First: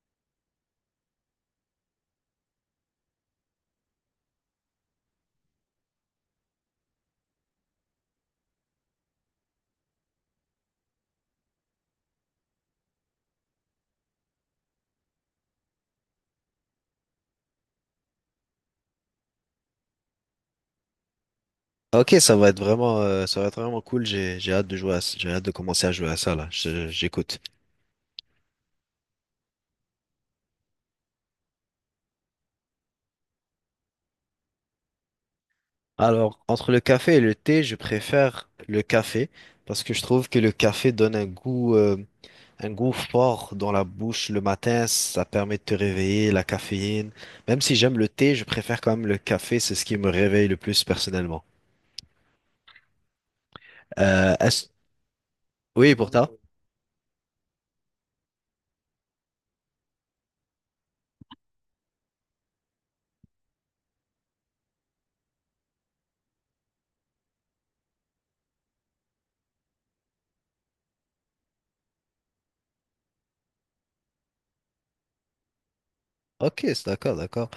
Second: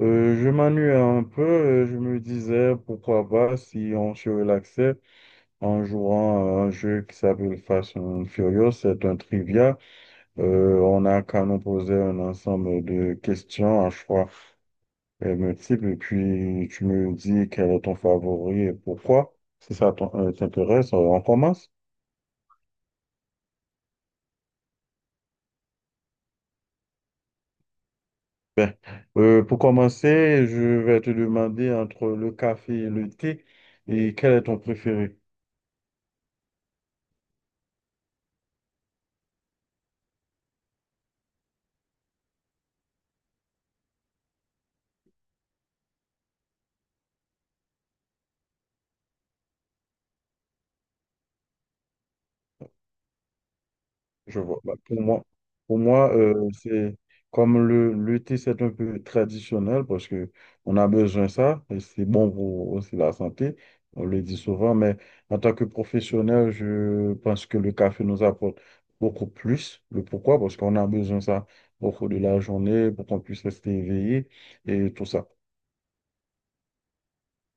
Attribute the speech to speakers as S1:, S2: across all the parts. S1: Je m'ennuyais un peu, je me disais pourquoi pas si on se relaxait en jouant à un jeu qui s'appelle Fast and Furious, c'est un trivia. On a qu'à nous poser un ensemble de questions à choix multiples et puis tu me dis quel est ton favori et pourquoi. Si ça t'en- T'intéresse, on commence.
S2: Ok, ça va être vraiment, ça va être vraiment cool. J'ai hâte de jouer j'ai hâte de commencer à jouer à ça là. J'écoute.
S1: Ben, pour commencer, je vais te demander entre le café et le thé et quel est ton préféré?
S2: Alors, entre le café et le thé, je préfère le café parce que je trouve que le café donne un goût fort dans la bouche le matin. Ça permet de te réveiller, la caféine. Même si j'aime le thé, je préfère quand même le café. C'est ce qui me réveille le plus personnellement. Euh,
S1: Je vois.
S2: est-ce-
S1: Bah, pour moi, pour
S2: Oui, pour
S1: moi
S2: toi?
S1: euh, c'est comme le thé, c'est un peu traditionnel parce que on a besoin de ça et c'est bon pour aussi la santé. On le dit souvent, mais en tant que professionnel, je pense que le café nous apporte beaucoup plus. Le pourquoi? Parce qu'on a besoin de ça au cours de la journée pour qu'on puisse rester éveillé et tout ça.
S2: Ok, c'est d'accord, d'accord.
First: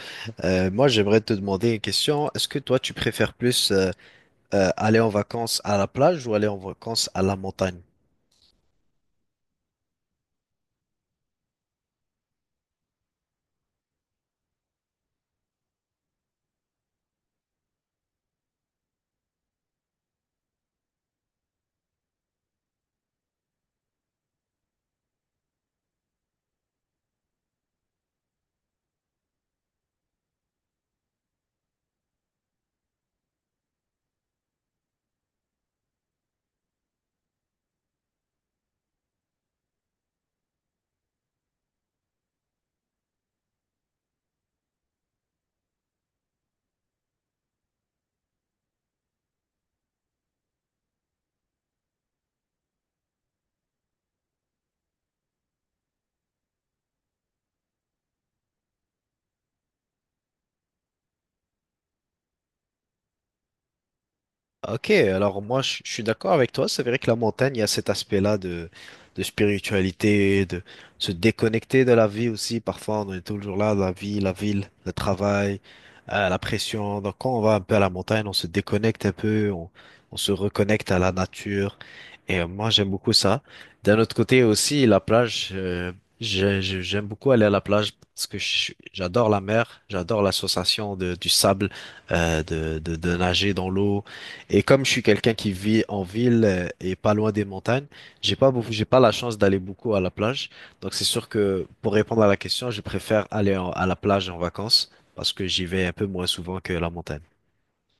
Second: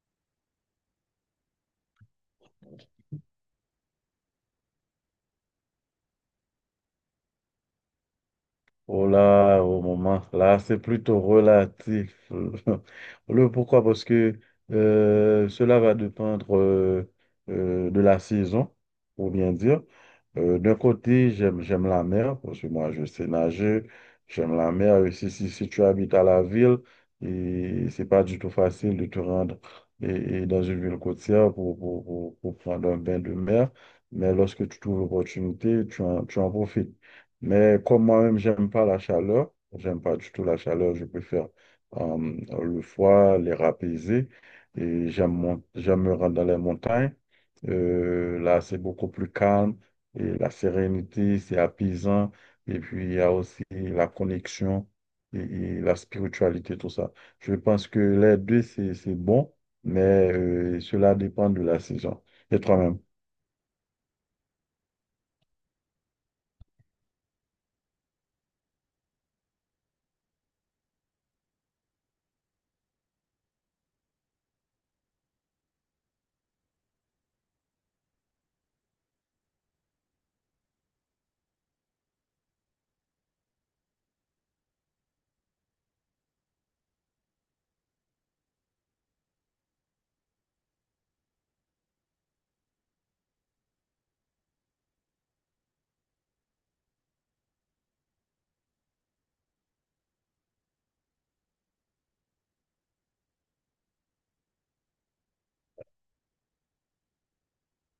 S2: Moi, j'aimerais te demander une question. Est-ce que toi, tu préfères plus aller en vacances à la plage ou aller en vacances à la montagne?
S1: Oh là, au moment, là, c'est plutôt relatif. Le pourquoi? Parce que cela va dépendre de la saison, pour bien dire. D'un côté, j'aime la mer, parce que moi, je sais nager, j'aime la mer. Et si tu habites à la ville, et c'est pas du tout facile de te rendre et, et dans une ville côtière pour prendre un bain de mer. Mais lorsque tu trouves l'opportunité, tu en profites. Mais comme moi-même, j'aime pas la chaleur, j'aime pas du tout la chaleur, je préfère euh, le froid, l'air apaisé. J'aime me rendre dans les montagnes. Là, c'est beaucoup plus calme et la sérénité, c'est apaisant. Et puis, il y a aussi la connexion et la spiritualité, tout ça. Je pense que les deux, c'est bon, mais cela dépend de la saison. Et toi-même.
S2: Ok, alors moi je suis d'accord avec toi, c'est vrai que la montagne, il y a cet aspect-là de spiritualité, de se déconnecter de la vie aussi, parfois on est toujours là, la vie, la ville, le travail, la pression, donc quand on va un peu à la montagne, on se déconnecte un peu, on se reconnecte à la nature, et moi j'aime beaucoup ça. D'un autre côté aussi, la plage, j'aime beaucoup aller à la plage parce que j'adore la mer, j'adore l'association de, du sable, de nager dans l'eau. Et comme je suis quelqu'un qui vit en ville et pas loin des montagnes, j'ai pas beaucoup, j'ai pas la chance d'aller beaucoup à la plage. Donc c'est sûr que pour répondre à la question, je préfère à la plage en vacances parce que j'y vais un peu moins souvent que la montagne.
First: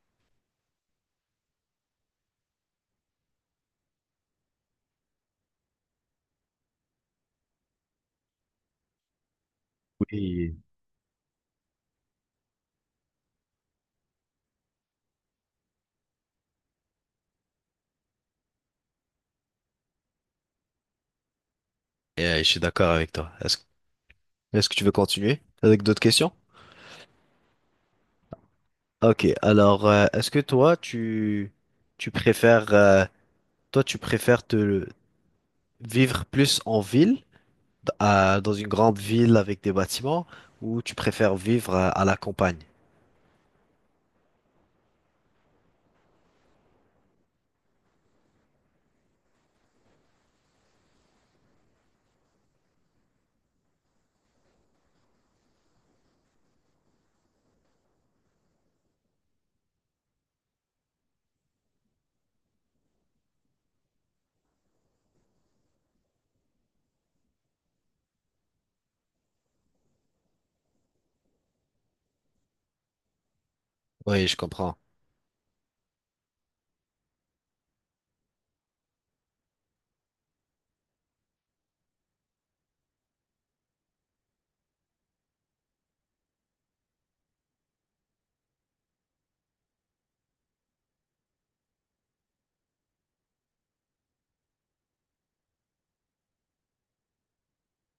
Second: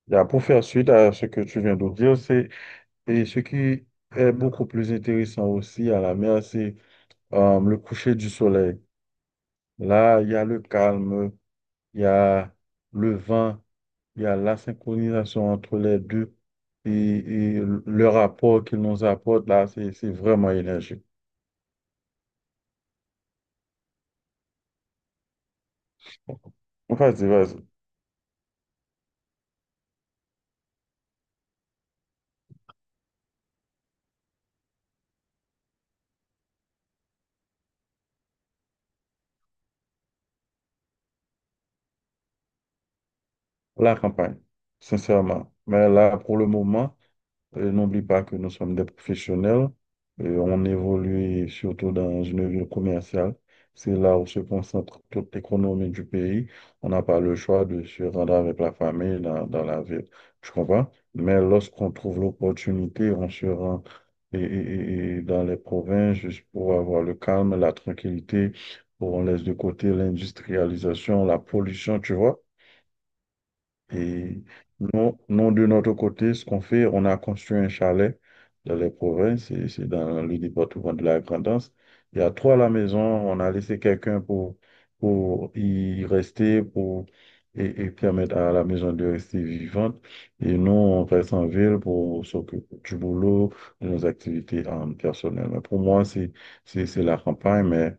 S1: Là, pour faire suite à ce que tu viens de dire, c'est et ce qui est beaucoup plus intéressant aussi à la mer, c'est le coucher du soleil. Là, il y a
S2: Oui.
S1: le calme, il y a le vent, il y a la synchronisation entre les deux et le rapport qu'ils nous apportent là, c'est vraiment énergique.
S2: Et je suis d'accord avec toi. Est-ce que tu veux continuer avec d'autres questions?
S1: Vas-y, vas-y.
S2: Ok, alors est-ce que toi tu préfères toi tu préfères te vivre plus en ville dans une grande ville avec des bâtiments ou tu préfères vivre à la campagne?
S1: La campagne, sincèrement. Mais là, pour le moment. N'oublie pas que nous sommes des professionnels. On évolue surtout dans une ville commerciale. C'est là où se concentre toute l'économie du pays. On n'a pas le choix de se rendre avec la famille dans la ville. Tu comprends? Mais lorsqu'on trouve l'opportunité, on se rend et dans les provinces juste pour avoir le calme, la tranquillité. Où On laisse de côté l'industrialisation, la pollution, tu vois?
S2: Oui, je
S1: Et
S2: comprends.
S1: nous, de notre côté, ce qu'on fait, on a construit un chalet dans les provinces, et c'est dans le département de la Grand'Anse. Il y a trois à la maison, on a laissé quelqu'un pour y rester, et permettre à la maison de rester vivante. Et nous, on reste en ville pour s'occuper du boulot, de nos activités personnelles. Mais pour moi, c'est la campagne, mais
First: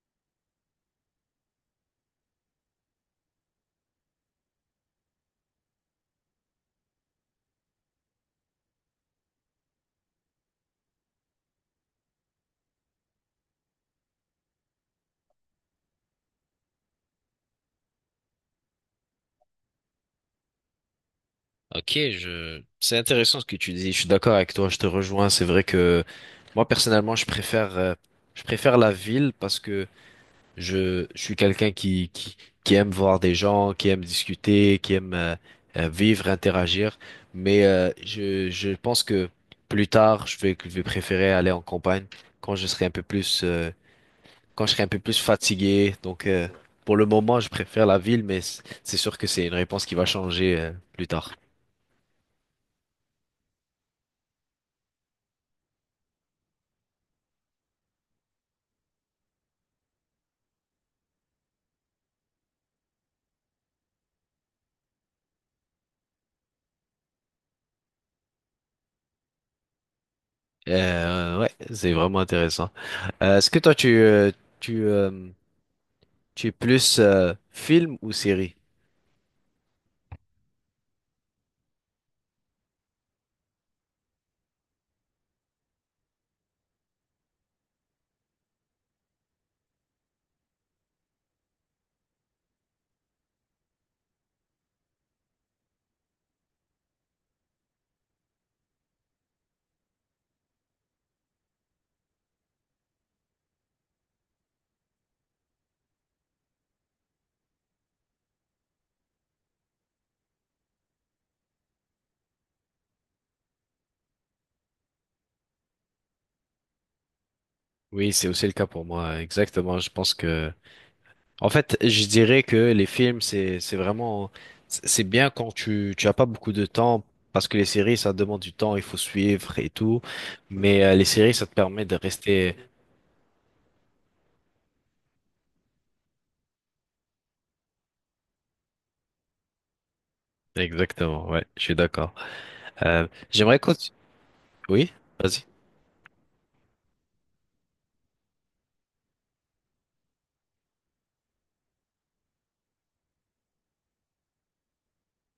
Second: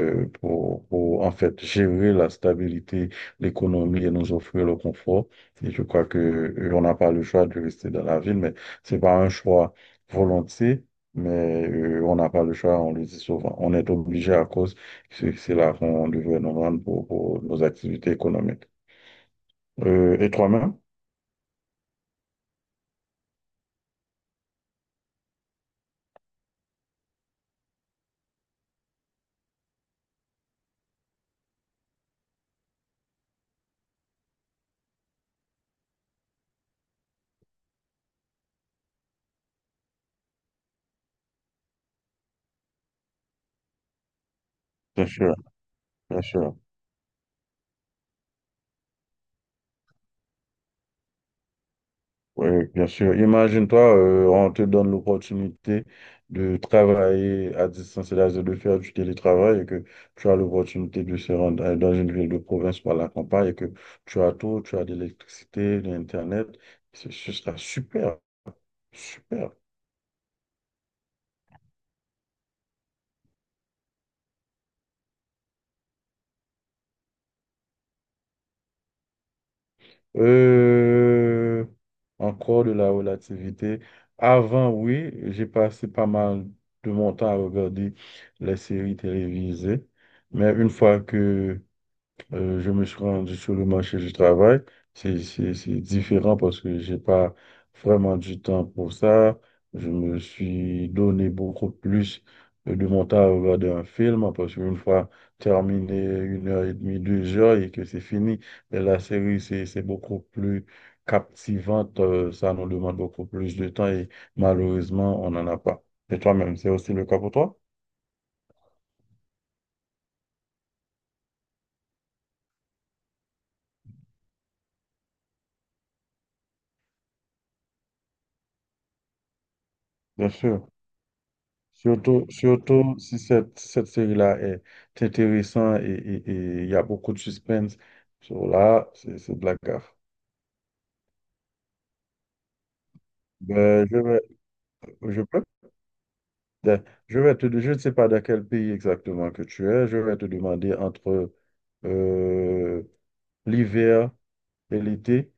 S1: pour en fait gérer la stabilité l'économie et nous offrir le confort. Et je crois que on n'a pas le choix de rester dans la ville, mais c'est pas un choix volontiers, mais on n'a pas le choix, on le dit souvent. On est obligé à cause que c'est là qu'on devrait nous rendre pour nos activités économiques. Et toi-même?
S2: Ok, je... C'est intéressant ce que tu dis. Je suis d'accord avec toi. Je te rejoins. C'est vrai que moi personnellement, je préfère la ville parce que je suis quelqu'un qui aime voir des gens, qui aime discuter, qui aime vivre, interagir. Mais je pense que plus tard, je vais préférer aller en campagne quand je serai un peu plus, quand je serai un peu
S1: Bien
S2: plus
S1: sûr,
S2: fatigué.
S1: bien
S2: Donc,
S1: sûr.
S2: pour le moment, je préfère la ville, mais c'est sûr que c'est une réponse qui va changer plus tard.
S1: Oui, bien sûr. Imagine-toi, on te donne l'opportunité de travailler à distance, c'est-à-dire de faire du télétravail et que tu as l'opportunité de se rendre dans une ville de province par la campagne et que tu as tout, tu as de l'électricité, de l'Internet. Ce sera super, super.
S2: Ouais, c'est vraiment intéressant. Est-ce que toi, tu, tu, tu es plus film ou série?
S1: Euh, Encore de la relativité. Avant, oui, j'ai passé pas mal de mon temps à regarder les séries télévisées, mais une fois que je me suis rendu sur le marché du travail. C'est différent parce que j'ai pas vraiment du temps pour ça. Je me suis donné beaucoup plus de mon temps à regarder un film parce qu'une fois terminé une heure et demie, deux heures et que c'est fini, mais la série, c'est beaucoup plus captivante. Ça nous demande beaucoup plus de temps et malheureusement, on n'en a pas. Et toi-même, c'est aussi le cas pour toi?
S2: Oui, c'est aussi le cas pour moi, exactement. Je pense que, en fait, je dirais que les films, c'est vraiment, c'est bien quand tu as pas beaucoup de temps, parce que les séries, ça demande du temps, il faut suivre et tout.
S1: Bien sûr.
S2: Mais les séries, ça te permet de rester.
S1: Surtout si cette série-là est intéressante et il y a beaucoup de suspense. So là, c'est de la gaffe.
S2: Exactement, ouais, je suis d'accord. J'aimerais que
S1: Ben, je vais,
S2: Oui,
S1: je peux,
S2: vas-y.
S1: de- je vais te, je ne sais pas dans quel pays exactement que tu es. Je vais te demander entre euh, l'hiver et l'été.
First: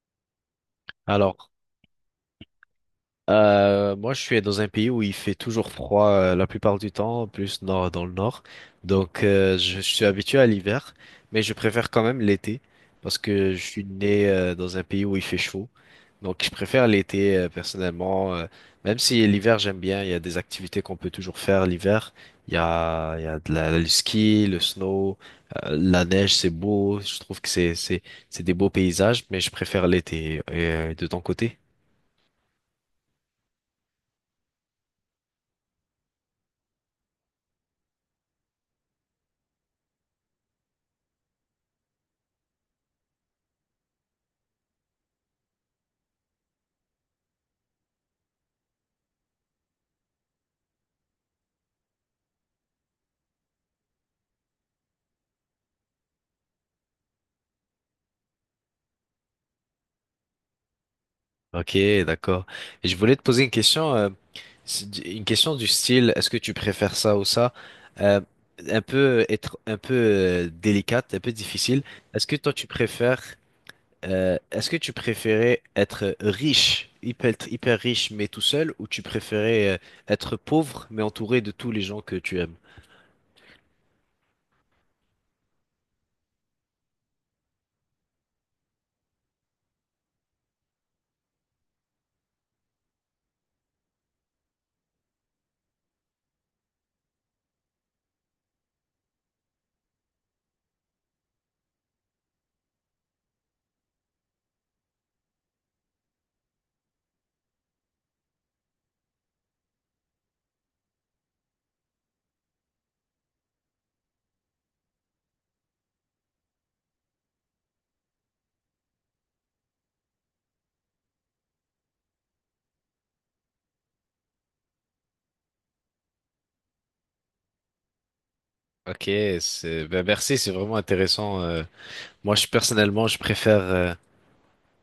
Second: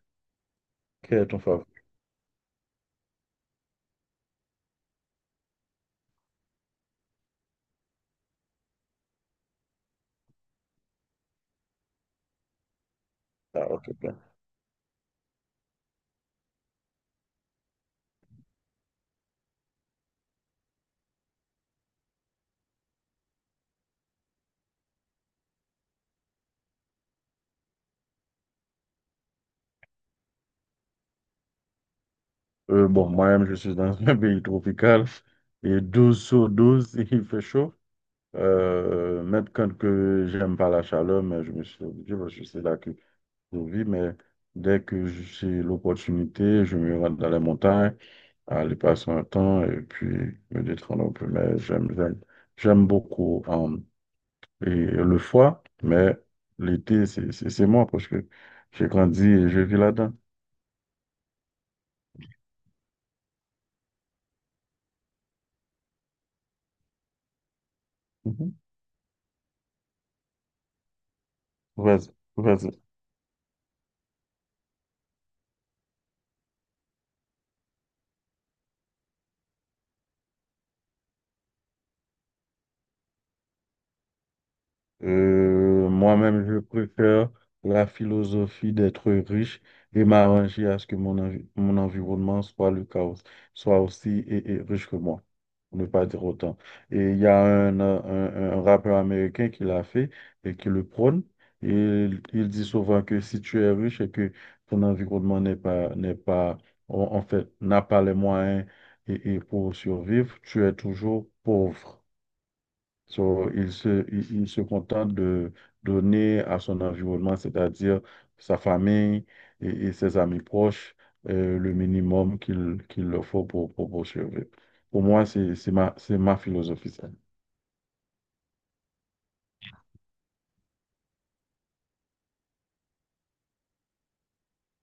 S1: Quel est ton
S2: Alors,
S1: favori?
S2: Moi, je suis dans un pays où il fait toujours froid la plupart du temps, plus nord dans le nord. Donc, je suis habitué à l'hiver, mais je préfère quand même l'été parce que je
S1: Ah,
S2: suis
S1: ok, bien.
S2: né dans un pays où il fait chaud. Donc, je préfère l'été personnellement, même si l'hiver j'aime bien. Il y a des activités qu'on peut toujours faire l'hiver. Il y a de la, le ski, le snow, la neige, c'est beau. Je trouve que c'est des beaux paysages, mais je préfère l'été. Et, de ton côté?
S1: Bon, moi-même, je suis dans un pays tropical. Et 12 sur douze il fait chaud. Même quand que j'aime pas la chaleur, mais je me suis obligé parce que c'est là que je vis. Mais dès que j'ai l'opportunité, je me rends dans les montagnes, aller passer un temps et puis me détendre un peu. Mais j'aime beaucoup. Hein. et le foie, mais l'été, c'est moi parce que j'ai grandi et je vis là-dedans.
S2: Ok, d'accord. Et je voulais te poser une question, c'est une question du style, est-ce que tu préfères ça ou ça? Euh,
S1: Mhm.
S2: un peu être un peu délicate, un peu difficile.
S1: Vas-y,
S2: Est-ce que toi tu
S1: vas-y.
S2: préfères, est-ce que tu préférais être riche, hyper hyper riche mais tout seul, ou tu préférais être pauvre mais entouré de tous les gens que tu aimes?
S1: Moi-même, je préfère la philosophie d'être riche et m'arranger à ce que mon environnement soit le chaos, soit aussi et riche que moi, pour ne pas dire autant. Et il y a un rappeur américain qui l'a fait et qui le prône. Et il dit souvent que si tu es riche et que ton environnement n'est pas, en en fait, n'a pas les moyens et pour survivre, tu es toujours pauvre. So, il se contente de donner à son environnement, c'est-à-dire sa famille et ses amis proches, le minimum qu'il leur faut pour survivre. Pour moi, c'est ma philosophie. Ça.
S2: Ok, c'est, ben merci, c'est vraiment intéressant. Moi, je personnellement, je préfère.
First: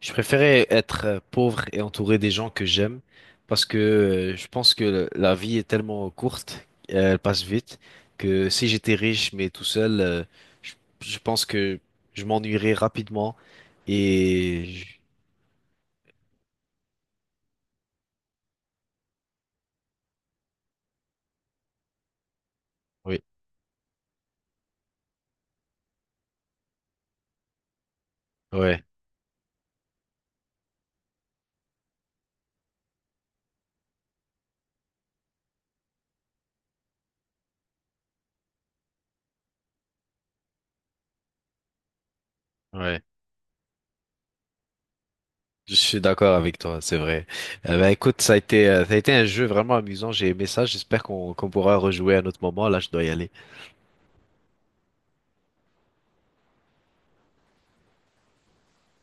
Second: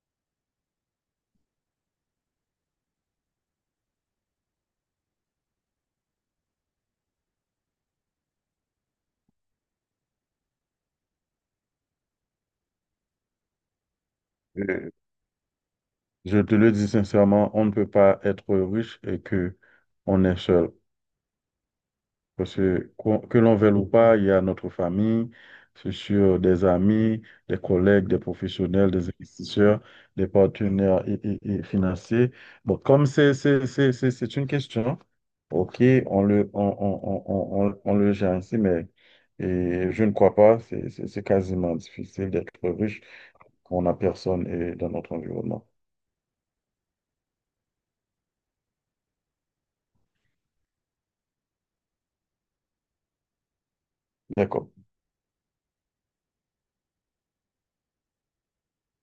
S2: Je préférais être pauvre et entouré des gens que j'aime parce que je pense que la vie est tellement courte, elle passe vite, que si j'étais riche mais tout seul, je, je pense que je m'ennuierais rapidement et
S1: Euh, Je te le dis sincèrement, on ne peut pas être riche et que on est seul. Parce que
S2: oui,
S1: que l'on veuille ou pas, il y a notre famille, c'est sûr, des amis, des collègues, des
S2: ouais,
S1: professionnels, des investisseurs, des partenaires et financiers. Bon, comme c'est une question, OK, on le, on, on, on le gère ainsi, mais et je ne crois pas, c'est quasiment difficile d'être riche
S2: ouais.
S1: quand on n'a personne eh, dans notre environnement.
S2: Je suis d'accord avec toi, c'est vrai. Ben, écoute, ça a été un jeu vraiment amusant, j'ai aimé ça. J'espère qu'on pourra rejouer à un autre moment. Là, je dois y aller.
S1: D'accord.